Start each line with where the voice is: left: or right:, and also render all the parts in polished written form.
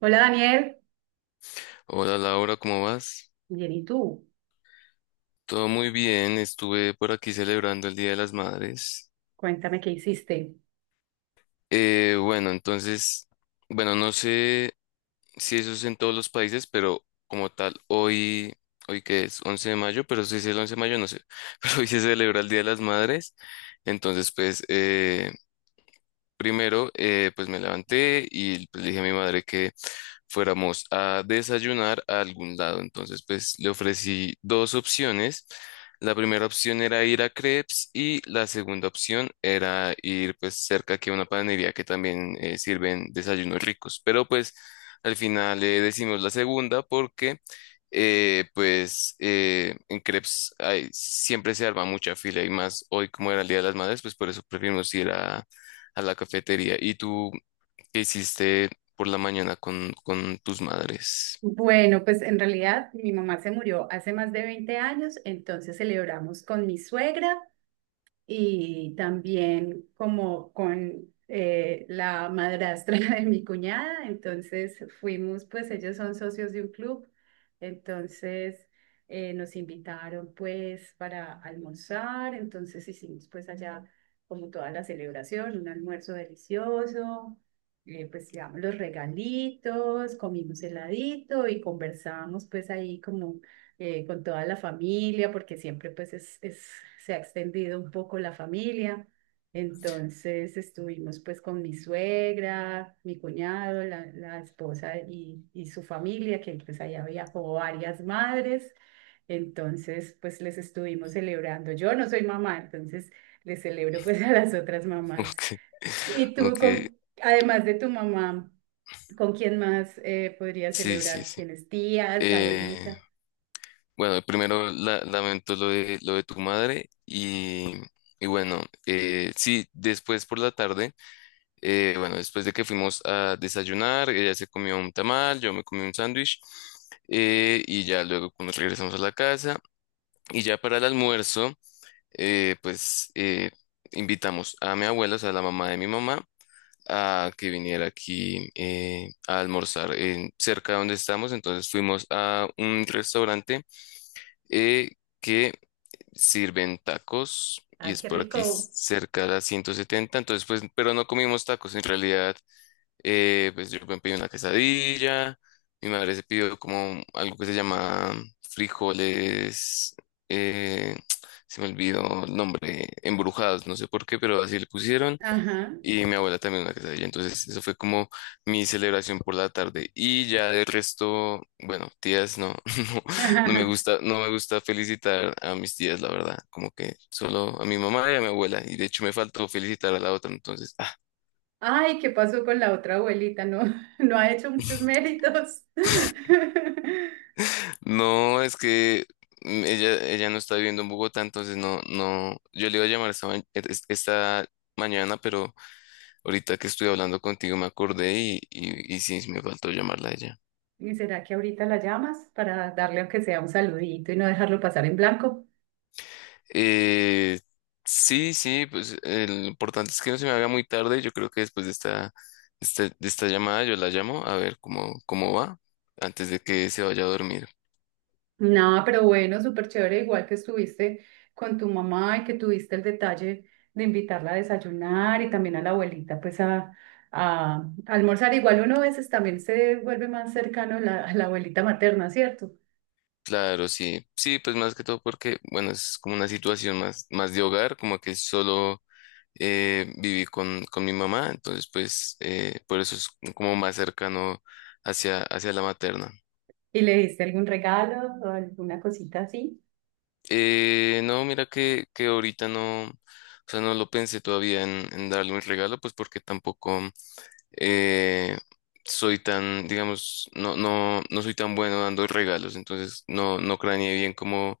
right: Hola, Daniel.
left: Hola Laura, ¿cómo vas?
right: Bien, ¿y tú?
left: Todo muy bien, estuve por aquí celebrando el Día de las Madres.
right: Cuéntame qué hiciste.
left: Eh, bueno, entonces, bueno, no sé si eso es en todos los países, pero como tal, hoy, hoy que es 11 de mayo, pero si es el 11 de mayo, no sé, pero hoy se celebra el Día de las Madres. Entonces, pues, eh, Primero, pues me levanté y, pues, le dije a mi madre que fuéramos a desayunar a algún lado. Entonces, pues, le ofrecí dos opciones. La primera opción era ir a Crepes y la segunda opción era ir, pues, cerca aquí a una panadería que también sirven desayunos ricos. Pero, pues, al final le decimos la segunda porque en Crepes siempre se arma mucha fila y más hoy, como era el Día de las Madres, pues por eso preferimos ir a la cafetería. ¿Y tú qué hiciste por la mañana con tus madres?
right: Bueno, pues en realidad mi mamá se murió hace más de 20 años, entonces celebramos con mi suegra y también como con la madrastra de mi cuñada. Entonces fuimos, pues ellos son socios de un club, entonces nos invitaron pues para almorzar. Entonces hicimos pues allá como toda la celebración, un almuerzo delicioso. Pues llevamos los regalitos, comimos heladito y conversábamos pues ahí como con toda la familia, porque siempre pues se ha extendido un poco la familia. Entonces estuvimos pues con mi suegra, mi cuñado, la esposa y su familia, que pues allá viajó varias madres. Entonces pues les estuvimos celebrando. Yo no soy mamá, entonces les celebro pues a las otras
left: Ok,
right: mamás. ¿Y tú
left: ok,
right: con, además de tu mamá, con quién más podrías
left: sí, sí,
right: celebrar?
left: sí.
right: ¿Tienes tías,
left: Eh,
right: abuelita?
left: bueno, lamento lo de tu madre, y bueno, sí, después por la tarde, bueno, después de que fuimos a desayunar, ella se comió un tamal, yo me comí un sándwich, y ya luego nos regresamos a la casa y ya para el almuerzo. eh, pues eh, Invitamos a mi abuela, o sea, la mamá de mi mamá, a que viniera aquí a almorzar cerca de donde estamos. Entonces fuimos a un restaurante eh, que sirven tacos y
right: Ah,
left: es
right: qué
left: por aquí
right: rico.
left: cerca de la 170. Entonces, pues, pero no comimos tacos en realidad. Pues yo me pedí una quesadilla, mi madre se pidió como algo que se llama frijoles, eh, se me olvidó el nombre, embrujados, no sé por qué, pero así le pusieron,
right: Ajá,
left: y mi abuela también una quesadilla. Entonces, eso fue como mi celebración por la tarde, y ya del resto, bueno, tías no, no, no me
right: ajá.
left: gusta, no me gusta felicitar a mis tías, la verdad, como que solo a mi mamá y a mi abuela, y de hecho me faltó felicitar a la otra, entonces, ah.
right: Ay, ¿qué pasó con la otra abuelita? No, no ha hecho muchos méritos.
left: No, es que ella, ella no está viviendo en Bogotá, entonces no, no, yo le iba a llamar esta, ma- e, es- esta mañana, pero ahorita que estoy hablando contigo me acordé y sí, sí me faltó llamarla a ella.
right: ¿Y será que ahorita la llamas para darle aunque sea un saludito y no dejarlo pasar en blanco?
left: Eh, sí, sí, pues, lo importante es que no se me haga muy tarde. Yo creo que después de de esta llamada yo la llamo a ver cómo, cómo va antes de que se vaya a dormir.
right: No, pero bueno, súper chévere, igual que estuviste con tu mamá y que tuviste el detalle de invitarla a desayunar y también a la abuelita pues a almorzar. Igual uno a veces también se vuelve más cercano a a la abuelita materna, ¿cierto?
left: Claro, sí, sí, pues más que todo porque, bueno, es como una situación más, más de hogar, como que solo viví con mi mamá, entonces, pues, por eso es como más cercano hacia, hacia la materna.
right: ¿Y le diste algún regalo o alguna cosita así?
left: No, mira que ahorita no, o sea, no lo pensé todavía en darle un regalo, pues porque tampoco eh, soy tan, digamos, no, no, no soy tan bueno dando regalos. Entonces no, no craneé bien cómo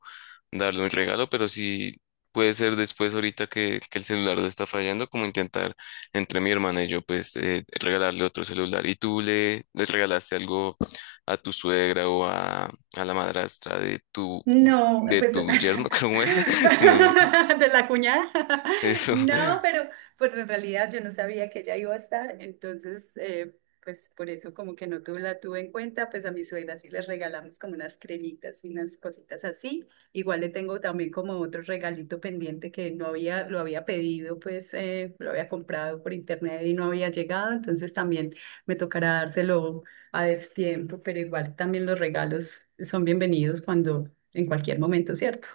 left: darle un regalo, pero sí puede ser después, ahorita que el celular le está fallando, como intentar entre mi hermana y yo, pues, regalarle otro celular. ¿Y tú le, le regalaste algo a tu suegra o a la madrastra
right: No,
left: de
right: pues de
left: tu yerno, ¿cómo era? Se me fue.
right: la cuñada.
left: Eso,
right: No, pero pues en realidad yo no sabía que ella iba a estar, entonces pues por eso como que no tuve, la tuve en cuenta. Pues a mi suegra sí les regalamos como unas cremitas y unas cositas así. Igual le tengo también como otro regalito pendiente que no había, lo había pedido, pues lo había comprado por internet y no había llegado, entonces también me tocará dárselo a destiempo, pero igual también los regalos son bienvenidos cuando, en cualquier momento, ¿cierto?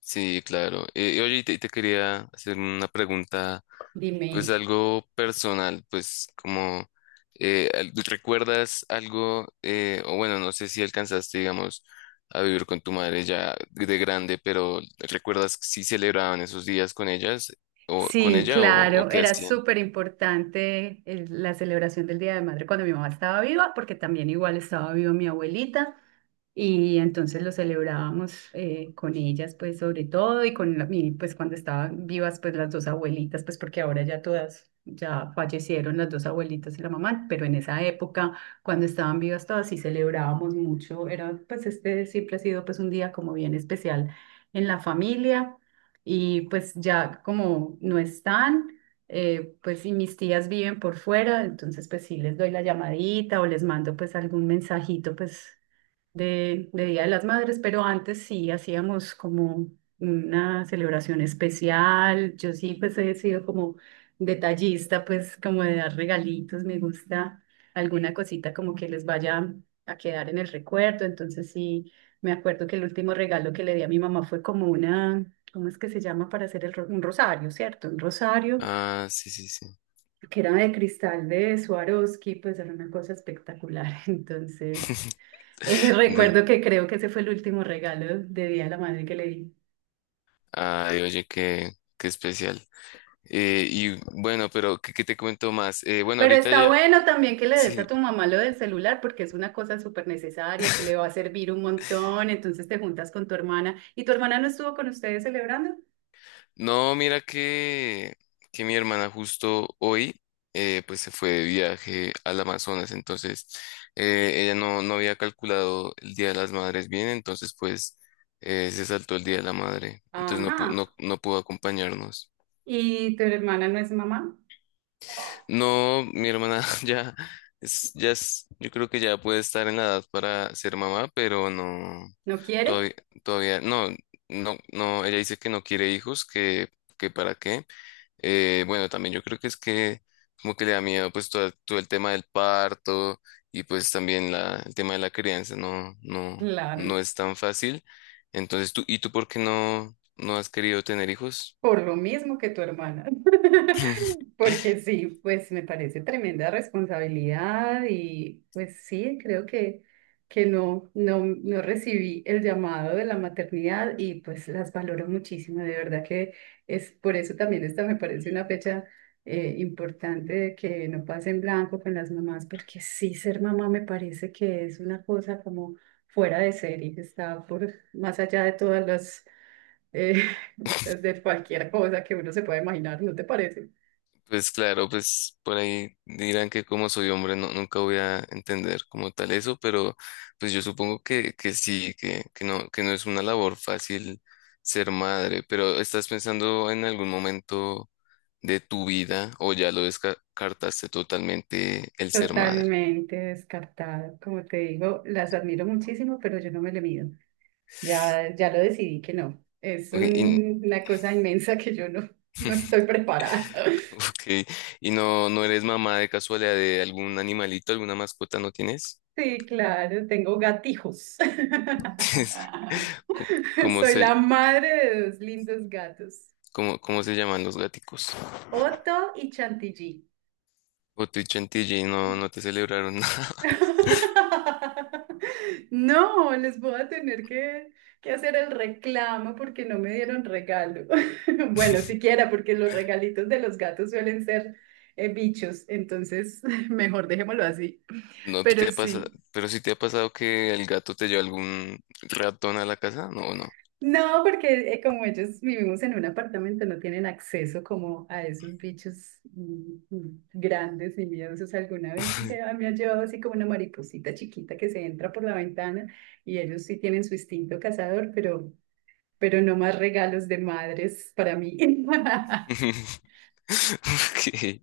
left: sí, claro. Y oye, y te quería hacer una pregunta,
right: Dime.
left: pues algo personal, pues como, ¿recuerdas algo, o bueno, no sé si alcanzaste, digamos, a vivir con tu madre ya de grande? Pero ¿recuerdas si celebraban esos días con ellas, o con
right: Sí,
left: ella, o
right: claro,
left: qué
right: era
left: hacían?
right: súper importante la celebración del Día de Madre cuando mi mamá estaba viva, porque también igual estaba viva mi abuelita. Y entonces lo celebrábamos con ellas, pues sobre todo, y con pues cuando estaban vivas, pues las dos abuelitas, pues porque ahora ya todas, ya fallecieron las dos abuelitas y la mamá. Pero en esa época, cuando estaban vivas todas, sí celebrábamos mucho. Era pues, este, siempre ha sido pues un día como bien especial en la familia, y pues ya como no están. Pues y mis tías viven por fuera, entonces pues sí les doy la llamadita o les mando pues algún mensajito pues de Día de las Madres, pero antes sí hacíamos como una celebración especial. Yo sí, pues he sido como detallista, pues como de dar regalitos. Me gusta alguna cosita como que les vaya a quedar en el recuerdo. Entonces sí, me acuerdo que el último regalo que le di a mi mamá fue como una... ¿Cómo es que se llama para hacer el un rosario, cierto? Un rosario
left: Ah, sí, sí, sí.
right: que era de cristal de Swarovski, pues era una cosa espectacular. Entonces,
left: De,
right: recuerdo que creo que ese fue el último regalo de Día de la Madre que le di.
left: ay, oye, qué, qué especial. Y bueno, pero ¿qué, qué te cuento más? Bueno,
right: Pero
left: ahorita
right: está
left: ya,
right: bueno también que le des
left: sí.
right: a tu mamá lo del celular porque es una cosa súper necesaria que le va a servir un montón. Entonces te juntas con tu hermana. ¿Y tu hermana no estuvo con ustedes celebrando?
left: No, mira que mi hermana justo hoy pues se fue de viaje al Amazonas. Entonces ella no, no había calculado el Día de las Madres bien, entonces, pues, se saltó el Día de la Madre. Entonces no,
right: Ajá.
left: no, no pudo acompañarnos.
right: ¿Y tu hermana no es mamá?
left: No, mi hermana ya es, yo creo que ya puede estar en la edad para ser mamá, pero no,
right: ¿No quiere?
left: todavía, todavía, no, no, no, ella dice que no quiere hijos, que para qué. Bueno, también yo creo que es que como que le da miedo, pues, todo, todo el tema del parto y, pues, también la, el tema de la crianza. No, no,
right: Claro.
left: no es tan fácil. Entonces tú, ¿y tú por qué no, no has querido tener hijos?
right: Por lo mismo que tu hermana. Porque sí, pues me parece tremenda responsabilidad y pues sí, creo que, no recibí el llamado de la maternidad y pues las valoro muchísimo. De verdad que es por eso también, esta me parece una fecha importante, de que no pase en blanco con las mamás, porque sí, ser mamá me parece que es una cosa como fuera de serie, está por más allá de todas las eh, de cualquier cosa que uno se pueda imaginar, ¿no te parece?
left: Pues claro, pues por ahí dirán que como soy hombre no, nunca voy a entender como tal eso, pero pues yo supongo que sí, que no es una labor fácil ser madre. Pero ¿estás pensando en algún momento de tu vida o ya lo descartaste totalmente el ser madre?
right: Totalmente descartado. Como te digo, las admiro muchísimo, pero yo no me le mido. Ya, ya lo decidí que no. Es
left: Ok, y,
right: una cosa inmensa que yo no, no estoy preparada.
left: ok, y no, no eres mamá de casualidad de algún animalito, ¿alguna mascota no tienes?
right: Sí, claro, tengo gatijos.
left: ¿Cómo cómo
right: Soy
left: se,
right: la madre de 2 lindos gatos,
left: cómo, cómo se llaman los gaticos?
right: Otto y Chantilly.
left: O tu chantilly y no, no te celebraron nada.
right: No, les voy a tener que hacer el reclamo porque no me dieron regalo. Bueno, siquiera porque los regalitos de los gatos suelen ser bichos, entonces mejor dejémoslo así.
left: No te
right: Pero
left: ha pasado,
right: sí.
left: pero sí te ha pasado que el gato te lleva algún ratón a la casa. No, no.
right: No, porque como ellos vivimos en un apartamento, no tienen acceso como a esos bichos grandes y miedosos. Alguna vez me ha llevado así como una mariposita chiquita que se entra por la ventana y ellos sí tienen su instinto cazador, pero no más regalos de madres para mí.
left: Ok.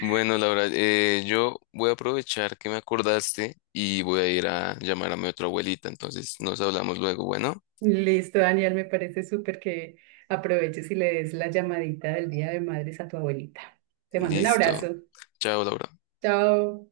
left: Bueno, Laura, yo voy a aprovechar que me acordaste y voy a ir a llamar a mi otra abuelita. Entonces nos hablamos luego. Bueno,
right: Listo, Daniel, me parece súper que aproveches y le des la llamadita del Día de Madres a tu abuelita. Te mando un
left: listo.
right: abrazo.
left: Chao, Laura.
right: Chao.